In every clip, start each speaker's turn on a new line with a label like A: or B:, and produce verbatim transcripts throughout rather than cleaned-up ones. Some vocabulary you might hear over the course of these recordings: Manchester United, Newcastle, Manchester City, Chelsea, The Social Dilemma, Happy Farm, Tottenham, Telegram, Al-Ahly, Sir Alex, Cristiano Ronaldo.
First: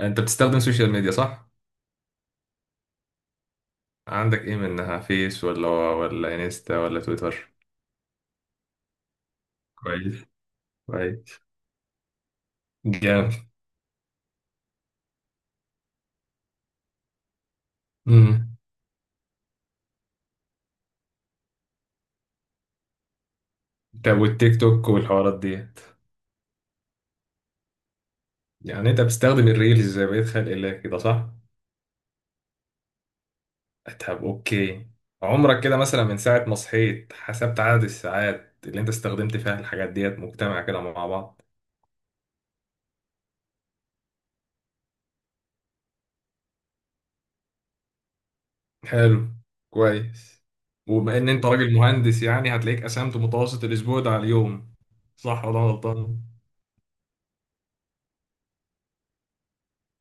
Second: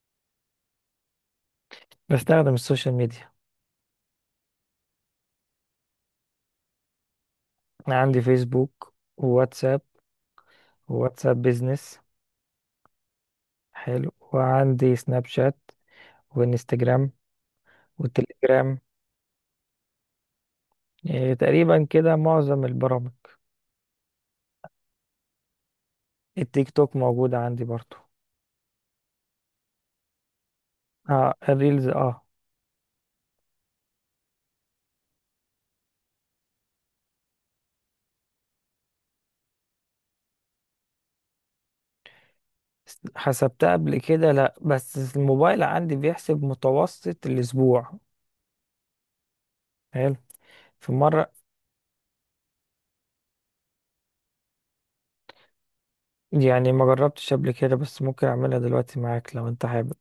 A: انت بتستخدم سوشيال ميديا صح؟
B: بستخدم السوشيال ميديا.
A: عندك ايه منها فيس ولا ولا انستا ولا تويتر.
B: انا عندي فيسبوك وواتساب.
A: كويس. كويس.
B: وواتساب بيزنس.
A: جامد.
B: حلو، وعندي سناب شات، وانستجرام،
A: امم
B: والتليجرام. إيه تقريبا كده معظم البرامج.
A: طب والتيك توك والحوارات ديت؟
B: التيك توك موجودة عندي برضو.
A: يعني انت بتستخدم الريلز زي بقية خلق الله كده صح؟
B: اه، الريلز، اه.
A: طب اوكي. عمرك كده مثلا من ساعة ما صحيت حسبت عدد الساعات اللي انت استخدمت فيها الحاجات ديت مجتمع كده مع بعض؟
B: س- حسبتها قبل كده، لا، بس الموبايل عندي بيحسب متوسط الاسبوع.
A: حلو.
B: حلو.
A: كويس.
B: في
A: وبما ان
B: مرة.
A: انت راجل مهندس يعني هتلاقيك قسمت متوسط الاسبوع ده على اليوم، صح ولا أنا غلطان؟
B: يعني ما جربتش قبل كده، بس ممكن اعملها دلوقتي معاك لو انت حابب.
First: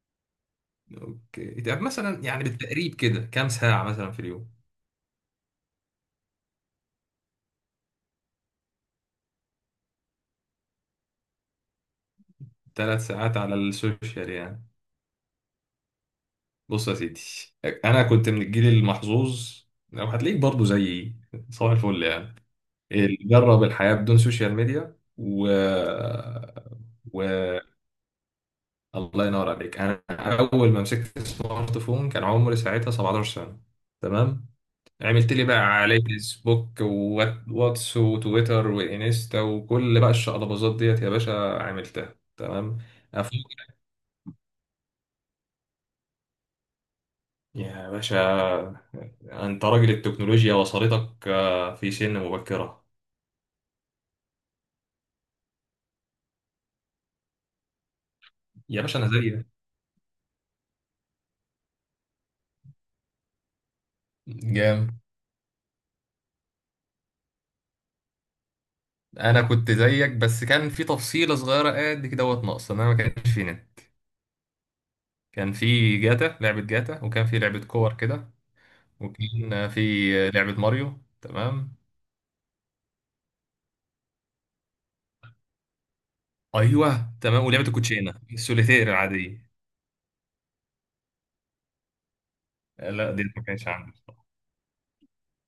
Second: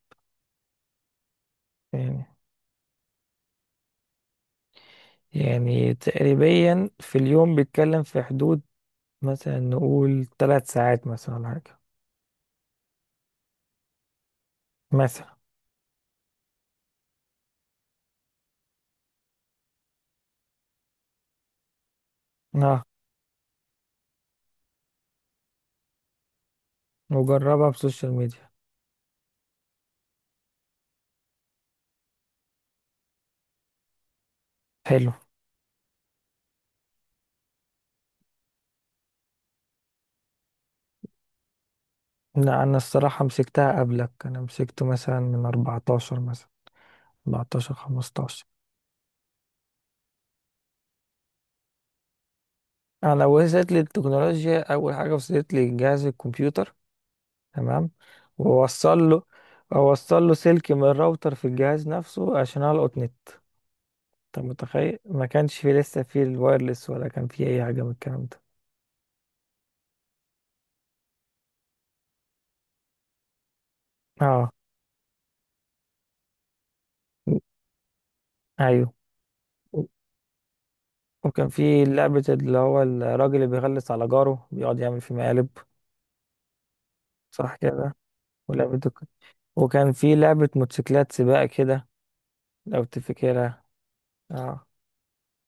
A: اوكي، طب مثلا
B: يعني
A: يعني بالتقريب كده كام ساعة مثلا في اليوم؟
B: يعني تقريبا في اليوم بيتكلم في حدود، مثلا نقول ثلاث ساعات، مثلا، ولا حاجة.
A: ثلاث ساعات على السوشيال يعني.
B: مثلا.
A: بص يا سيدي، انا كنت من الجيل المحظوظ. لو هتلاقيك برضه زيي، صباح الفل يعني.
B: اه.
A: اللي جرب الحياة بدون سوشيال ميديا و... و
B: وجربها بسوشيال ميديا.
A: الله ينور عليك. انا اول ما مسكت السمارت فون كان عمري ساعتها سبعة عشر سنة، تمام.
B: حلو.
A: عملت لي بقى على فيسبوك وواتس وتويتر وانستا وكل بقى الشقلباظات ديت يا باشا، عملتها
B: لا، انا
A: تمام.
B: الصراحة
A: أفوق
B: مسكتها قبلك، انا مسكته مثلا من أربعتاشر، مثلا. أربعتاشر،
A: يا باشا،
B: خمستاشر.
A: انت راجل التكنولوجيا وصلتك آه، في سن مبكرة.
B: انا وصلت لي التكنولوجيا، اول حاجة وصلت لي جهاز الكمبيوتر. تمام.
A: يا
B: ووصل
A: باشا انا
B: له.
A: زيك.
B: اوصل له سلك من الراوتر في الجهاز نفسه عشان القط نت. انت
A: جامد.
B: متخيل ما كانش في لسه في الوايرلس، ولا كان في اي حاجة من الكلام ده؟
A: انا كنت زيك بس كان في تفصيله صغيره قد كده دوت ناقصه، ان انا ما كانش في نت.
B: اه.
A: كان في جاتا، لعبه جاتا، وكان في لعبه كور كده،
B: ايوه.
A: وكان في لعبه ماريو
B: وكان
A: تمام.
B: في لعبة اللي هو الراجل اللي بيغلس على جاره بيقعد يعمل فيه مقالب.
A: ايوه تمام،
B: صح
A: ولعبه
B: كده.
A: الكوتشينه
B: ولعبة
A: السوليتير
B: الك-
A: العاديه.
B: وكان في لعبة موتوسيكلات سباق كده، لو
A: آه، لا دي ما
B: تفتكرها.
A: كانش عندي بصراحة.
B: اه.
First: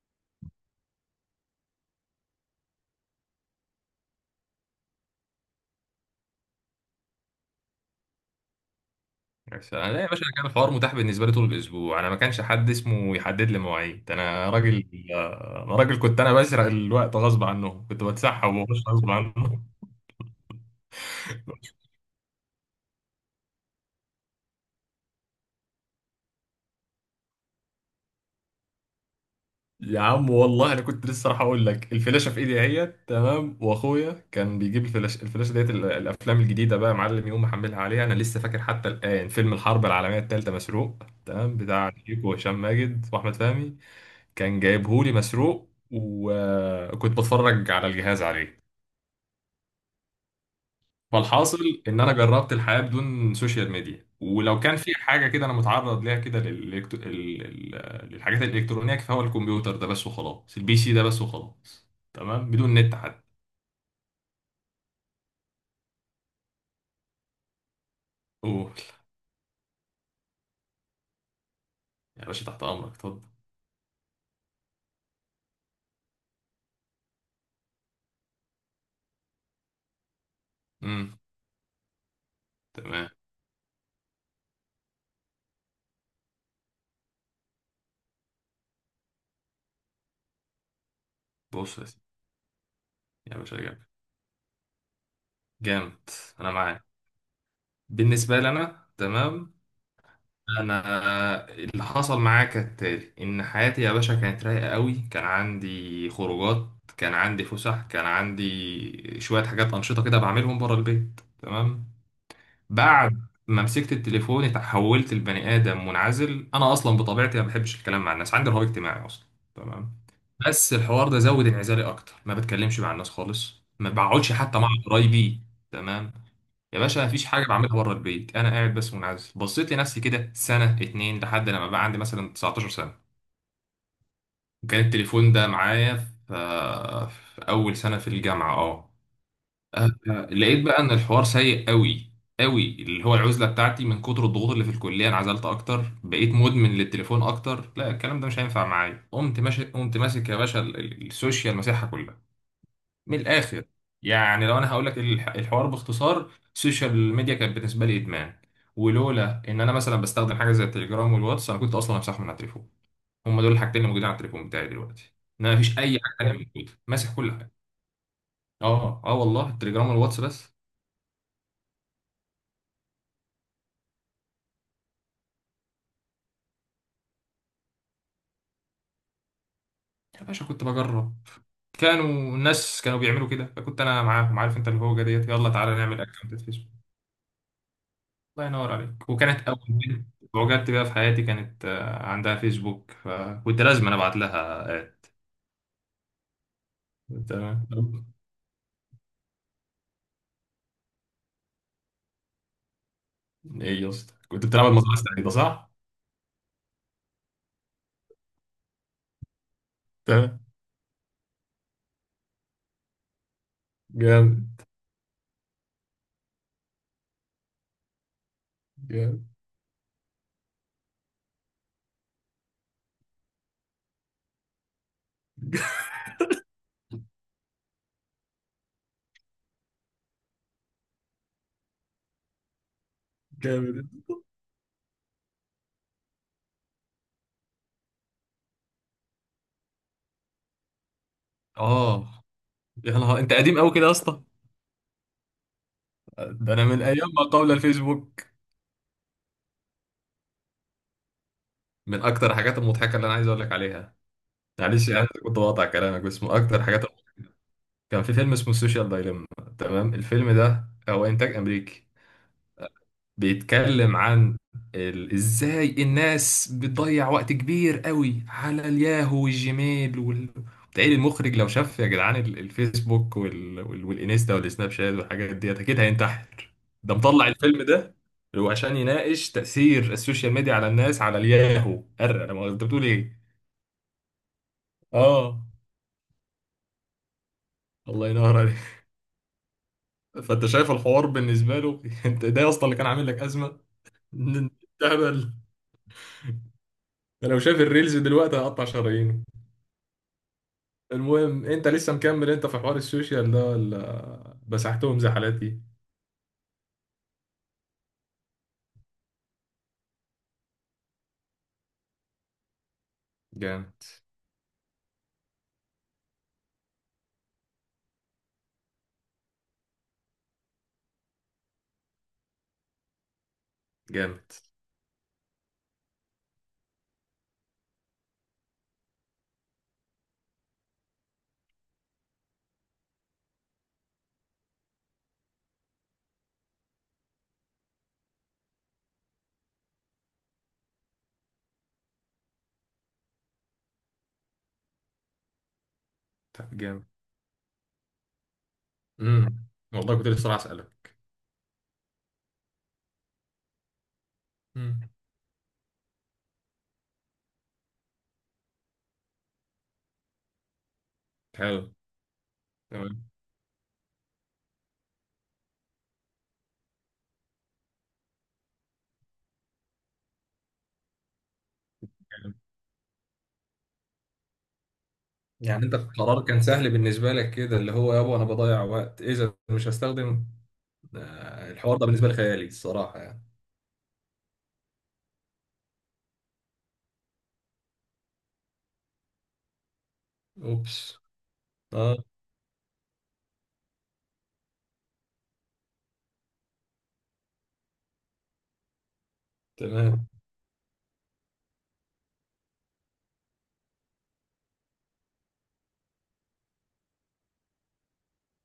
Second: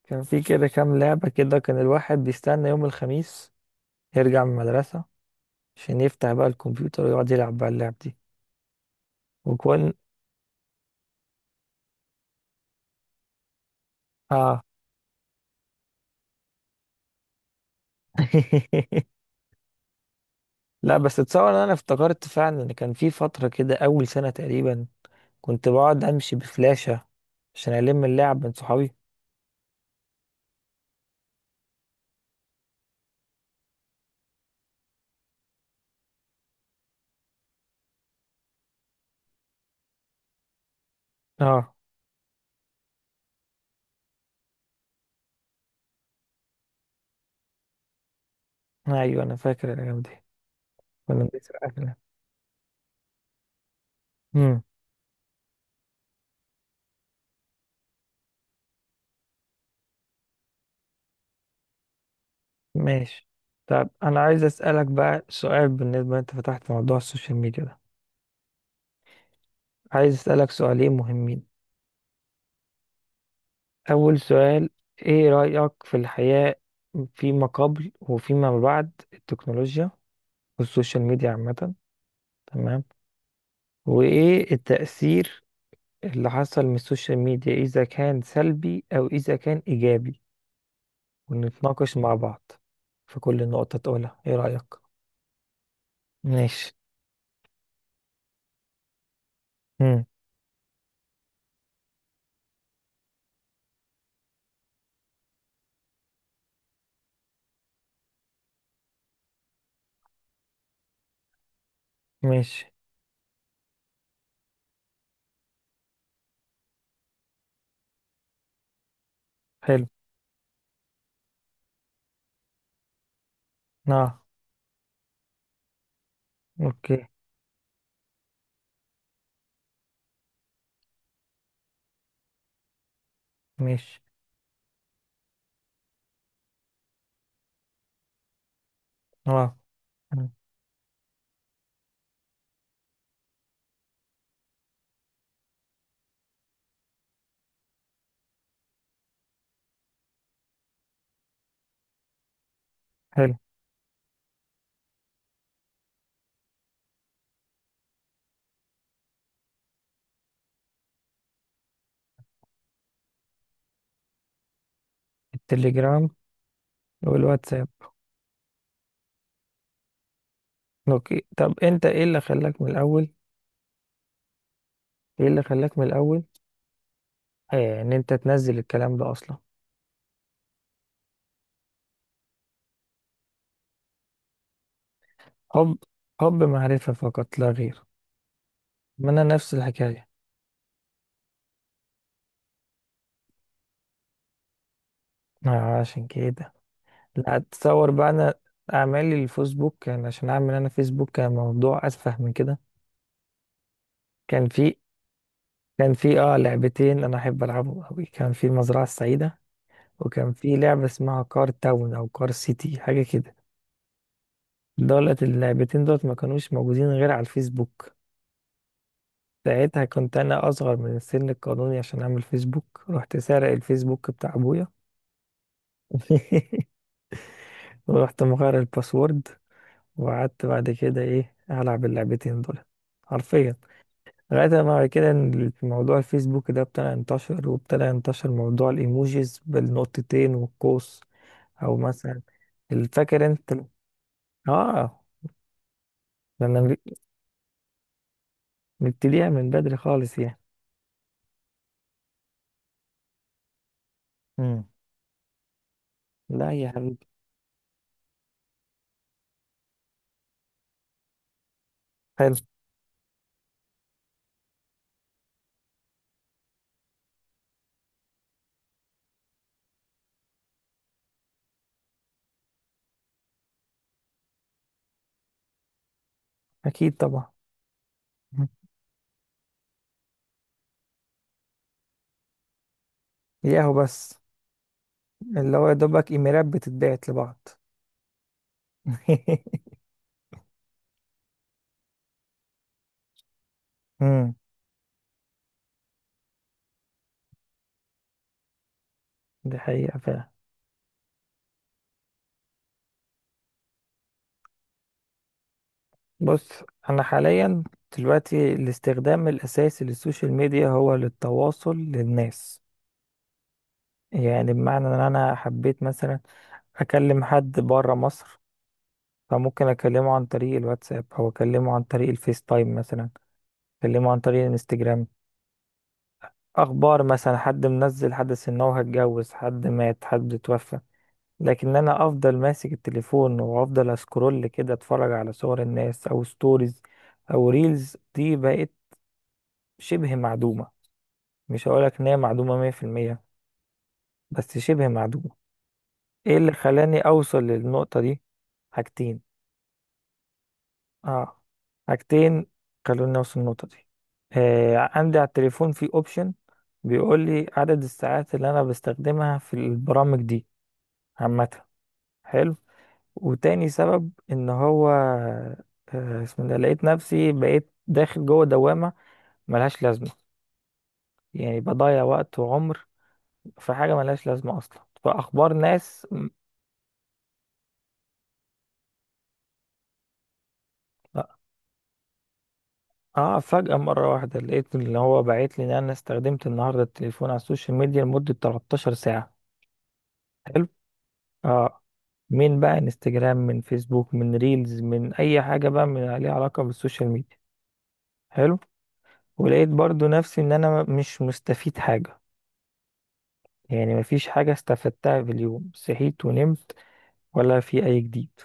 B: كان في كده كام لعبة كده، كان الواحد بيستنى يوم الخميس يرجع من المدرسة عشان يفتح بقى الكمبيوتر ويقعد يلعب بقى اللعب دي.
A: بس انا
B: وكون.
A: لا يا باشا، أنا كان الحوار متاح بالنسبه لي طول الاسبوع، انا ما كانش حد اسمه يحدد لي مواعيد. انا
B: اه.
A: راجل انا راجل كنت انا بسرق الوقت غصب عنه، كنت بتسحب وبخش غصب عنه.
B: لا بس اتصور ان انا افتكرت فعلا ان كان في فترة كده اول سنة تقريبا كنت بقعد امشي بفلاشة عشان الم اللعب من صحابي.
A: يا عم والله انا كنت لسه راح اقول لك الفلاشه في ايدي اهيت تمام، واخويا كان بيجيب الفلاشه، الفلاشه ديت ال- الافلام الجديده بقى يا معلم يقوم محملها عليها. انا لسه فاكر حتى الان فيلم الحرب العالميه الثالثه مسروق تمام،
B: اه.
A: بتاع شيكو وهشام ماجد واحمد فهمي، كان جايبهولي مسروق وكنت بتفرج على الجهاز عليه.
B: ايوه انا فاكر الايام دي. كنا
A: فالحاصل
B: بنسرق اكل.
A: ان انا جربت الحياه بدون سوشيال ميديا، ولو
B: امم.
A: كان في حاجه كده انا متعرض ليها كده للإلكت- ال- ال- للحاجات الالكترونيه، فهو الكمبيوتر ده بس وخلاص، البي سي ده بس وخلاص. تمام بدون نت
B: ماشي.
A: حتى.
B: طب انا عايز اسالك بقى سؤال، بالنسبه انت فتحت موضوع السوشيال ميديا ده.
A: اوه.
B: عايز اسالك سؤالين مهمين.
A: يا باشا تحت امرك، اتفضل.
B: اول سؤال، ايه رايك في الحياه فيما قبل وفيما بعد التكنولوجيا والسوشيال
A: امم
B: ميديا عامه؟ تمام.
A: تمام.
B: وايه التاثير اللي حصل من السوشيال ميديا، اذا كان سلبي او اذا كان ايجابي؟
A: بص يا
B: ونتناقش
A: سيدي.
B: مع بعض في
A: يا
B: كل
A: باشا
B: نقطه
A: جامد.
B: تقولها ايه رايك.
A: جامد. انا
B: ماشي.
A: معاك. بالنسبه لي انا تمام. انا اللي حصل معايا كالتالي، ان حياتي يا باشا كانت رايقه قوي، كان عندي خروجات، كان عندي فسح، كان عندي شويه حاجات انشطه كده بعملهم بره البيت تمام.
B: ماشي.
A: بعد ما مسكت التليفون اتحولت لبني ادم منعزل. انا اصلا بطبيعتي ما بحبش الكلام مع الناس، عندي رهاب اجتماعي اصلا،
B: حلو.
A: تمام. بس الحوار ده زود انعزالي اكتر، ما بتكلمش مع الناس خالص، ما
B: نعم.
A: بقعدش حتى مع قرايبي، تمام. يا
B: اوكي.
A: باشا مفيش حاجه بعملها بره البيت، انا قاعد بس منعزل، بصيت لنفسي كده سنه اتنين لحد لما بقى عندي مثلا تسعتاشر سنه.
B: ماشي.
A: كان التليفون ده معايا في, في اول سنه في الجامعه، اه.
B: نعم.
A: آه،
B: مم.
A: لقيت بقى ان الحوار سيء قوي قوي، اللي هو العزله بتاعتي من كتر الضغوط اللي في الكليه انعزلت اكتر، بقيت مدمن للتليفون اكتر. لا الكلام ده مش هينفع معايا، قمت ماشي قمت ماسك يا باشا ال- ال- السوشيال مساحه كلها. من
B: حلو.
A: الاخر يعني لو انا هقول لك الح- الحوار باختصار، السوشيال ميديا كانت بالنسبه لي ادمان. ولولا ان انا مثلا بستخدم حاجه زي التليجرام والواتس انا كنت اصلا همسحهم من على التليفون. هم دول الحاجتين اللي موجودين على التليفون بتاعي دلوقتي. انا مفيش اي
B: التليجرام
A: حاجه تانيه موجوده، ماسح كل حاجه.
B: والواتساب.
A: اه اه والله التليجرام والواتس بس.
B: اوكي، طب انت ايه اللي خلاك من الاول؟ ايه اللي خلاك من الاول آه ان انت تنزل الكلام ده اصلا؟
A: يا باشا كنت بجرب. كانوا الناس كانوا بيعملوا كده، فكنت انا معاهم، عارف انت اللي هو ديت يلا تعالى
B: حب.
A: نعمل اكونت
B: حب
A: فيسبوك.
B: معرفة فقط لا غير.
A: الله ينور عليك.
B: ما انا
A: وكانت
B: نفس
A: اول بنت
B: الحكاية.
A: وجدت بيها في حياتي كانت، آه، عندها فيسبوك، فكنت لازم انا ابعت لها، آه.
B: آه، عشان كده. لا،
A: تمام، طب،
B: تصور بقى، انا اعمالي الفيسبوك كان عشان اعمل، انا فيسبوك كان موضوع اسفه من كده.
A: ايه يا اسطى كنت
B: كان
A: بتلعب
B: في.
A: المزرعه السعيده صح؟
B: كان في اه لعبتين انا احب العبهم قوي. كان في المزرعة السعيدة، وكان
A: تمام.
B: في لعبة اسمها كار تاون أو كار سيتي، حاجة كده.
A: جامد.
B: دولت اللعبتين دولت ما كانوش موجودين غير على الفيسبوك.
A: جامد.
B: ساعتها كنت أنا أصغر من السن القانوني عشان أعمل فيسبوك، رحت سارق الفيسبوك بتاع أبويا. ورحت مغير الباسورد، وقعدت بعد كده إيه ألعب اللعبتين دول، حرفيا،
A: جامد.
B: لغاية ما بعد كده إن موضوع الفيسبوك ده ابتدى ينتشر، وابتدى ينتشر موضوع الإيموجيز بالنقطتين والقوس، أو مثلا.
A: اه. يا نهار
B: فاكر
A: انت
B: أنت.
A: قديم قوي كده يا اسطى،
B: اه.
A: ده انا
B: لما
A: من ايام ما قبل الفيسبوك.
B: نبتديها من بدري خالص يعني.
A: من اكتر الحاجات المضحكه اللي انا عايز اقول لك عليها،
B: امم.
A: معلش يعني كنت بقطع كلامك، بس من
B: لا
A: اكتر
B: يا
A: الحاجات،
B: حبيبي.
A: كان في فيلم اسمه السوشيال دايليما، تمام. الفيلم ده هو انتاج امريكي،
B: حلو.
A: بيتكلم عن ال... ازاي الناس بتضيع وقت كبير قوي على الياهو والجيميل وال... تقريبا المخرج لو شاف يا جدعان ال- الفيسبوك وال... وال... والانستا والسناب شات والحاجات ديت اكيد هينتحر. ده
B: اكيد
A: مطلع
B: طبعا.
A: الفيلم ده،
B: مم.
A: هو عشان يناقش تأثير السوشيال ميديا على الناس على الياهو، أرى انا ما انت بتقول ايه.
B: ياهو بس.
A: اه
B: اللي هو يا دوبك ايميلات بتتبعت لبعض.
A: الله ينور عليك. فانت شايف الحوار بالنسبه له، انت ده اصلا اللي كان عامل لك ازمه.
B: امم.
A: إن- إن- تهبل. ده لو شاف الريلز دلوقتي هقطع شرايينه.
B: دي حقيقة فعلا.
A: المهم انت لسه مكمل انت في حوار السوشيال ده ولا مسحتهم زحلاتي؟
B: بص. أنا حاليا دلوقتي الاستخدام الأساسي للسوشيال ميديا هو للتواصل للناس.
A: جامد.
B: يعني بمعنى إن أنا حبيت مثلا أكلم حد برا مصر، فممكن أكلمه عن طريق الواتساب، أو أكلمه عن طريق الفيس تايم مثلا، أكلمه عن
A: جامد.
B: طريق الانستجرام. اخبار مثلا حد منزل حدث ان هو هيتجوز، حد مات، حد اتوفى. لكن انا افضل ماسك التليفون وافضل اسكرول كده، اتفرج على صور الناس او ستوريز، او ريلز، دي بقت شبه معدومة. مش هقولك ان هي معدومة مية في المية، بس شبه معدومة. ايه اللي
A: جامد.
B: خلاني اوصل للنقطة دي؟ حاجتين.
A: امم والله كنت لسه راح اسالك.
B: اه. حاجتين خلوني اوصل للنقطة دي.
A: امم.
B: آه، عندي على التليفون في اوبشن بيقول لي عدد الساعات اللي انا بستخدمها في البرامج دي
A: حلو.
B: عامة. حلو.
A: تمام.
B: وتاني سبب ان هو، آه، اسمه ده، لقيت نفسي بقيت داخل جوه دوامة ملهاش لازمة. يعني بضيع وقت وعمر في حاجة ملهاش لازمة اصلا، فاخبار
A: يعني انت
B: ناس
A: القرار
B: م-
A: كان سهل بالنسبه لك كده، اللي هو يابا انا بضيع وقت اذا مش هستخدم. آه، الحوار ده بالنسبه لي خيالي الصراحه يعني.
B: اه، فجأة مرة واحدة لقيت اللي هو بعت لي ان انا استخدمت النهاردة التليفون على السوشيال ميديا لمدة تلتاشر ساعة. حلو.
A: اوبس.
B: اه.
A: اه.
B: من بقى انستجرام، من فيسبوك، من ريلز، من اي حاجة بقى من ليها علاقة بالسوشيال ميديا. حلو. ولقيت برضو
A: تمام.
B: نفسي ان انا مش مستفيد حاجة، يعني مفيش حاجة استفدتها في اليوم صحيت ونمت، ولا في أي جديد.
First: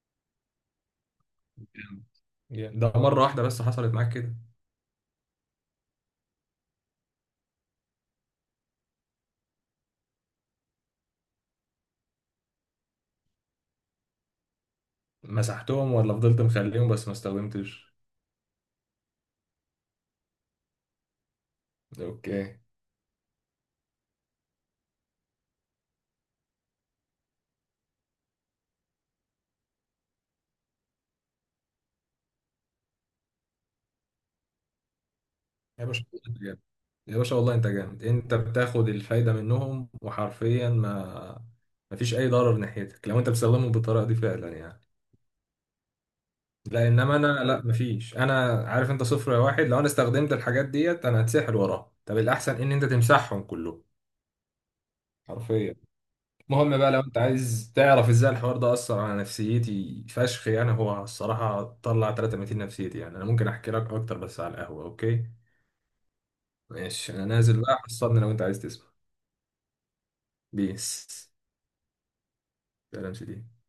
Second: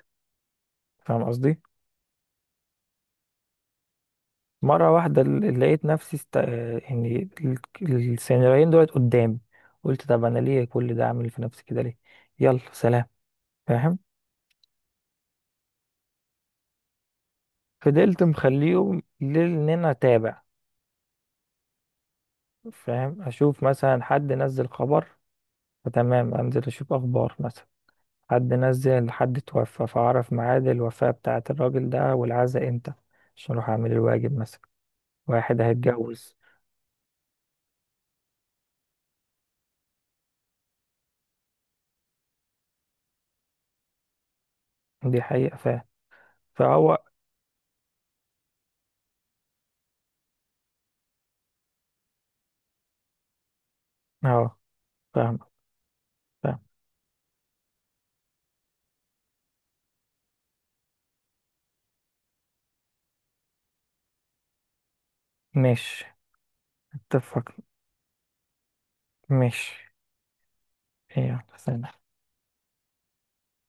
B: فاهم قصدي؟
A: جامد. جامد. ده مره واحده بس حصلت معاك كده؟
B: مرة واحدة، ل- لقيت نفسي است... آه، يعني ال- السيناريوهين دولت قدامي. قلت طب أنا ليه كل ده؟ أعمل في نفسي كده ليه؟ يلا سلام. فاهم؟
A: مسحتهم ولا فضلت مخليهم بس ما استخدمتش؟
B: فضلت مخليهم لأن أنا أتابع.
A: اوكي.
B: فاهم؟ أشوف مثلا حد نزل خبر، فتمام أنزل أشوف أخبار مثلا، حد نزل، حد توفى فأعرف ميعاد الوفاة بتاعة الراجل ده والعزاء إمتى، عشان أروح أعمل الواجب مثلا. واحد
A: يا باشا والله
B: هيتجوز.
A: انت جامد. يا باشا والله انت جامد، انت بتاخد الفايده منهم وحرفيا ما ما فيش اي ضرر ناحيتك لو انت بتستخدمهم بالطريقه دي فعلا يعني.
B: دي حقيقة فاهم.
A: لا
B: فهو.
A: انما انا لا ما فيش، انا عارف انت صفر يا واحد، لو انا استخدمت الحاجات ديت انا هتسحل وراها، طب الاحسن ان انت تمسحهم كلهم
B: اه. فاهم.
A: حرفيا.
B: فاهم.
A: المهم بقى لو انت عايز تعرف ازاي الحوار ده اثر على نفسيتي فشخ، يعني هو الصراحه طلع تلتمية نفسيتي، يعني انا ممكن احكي لك اكتر بس على القهوه، اوكي؟
B: مش.
A: ماشي انا
B: اتفق.
A: نازل بقى، حصلني لو انت عايز تسمع.
B: مش.
A: بيس.
B: يلا سلام.
A: لا لا مش دي.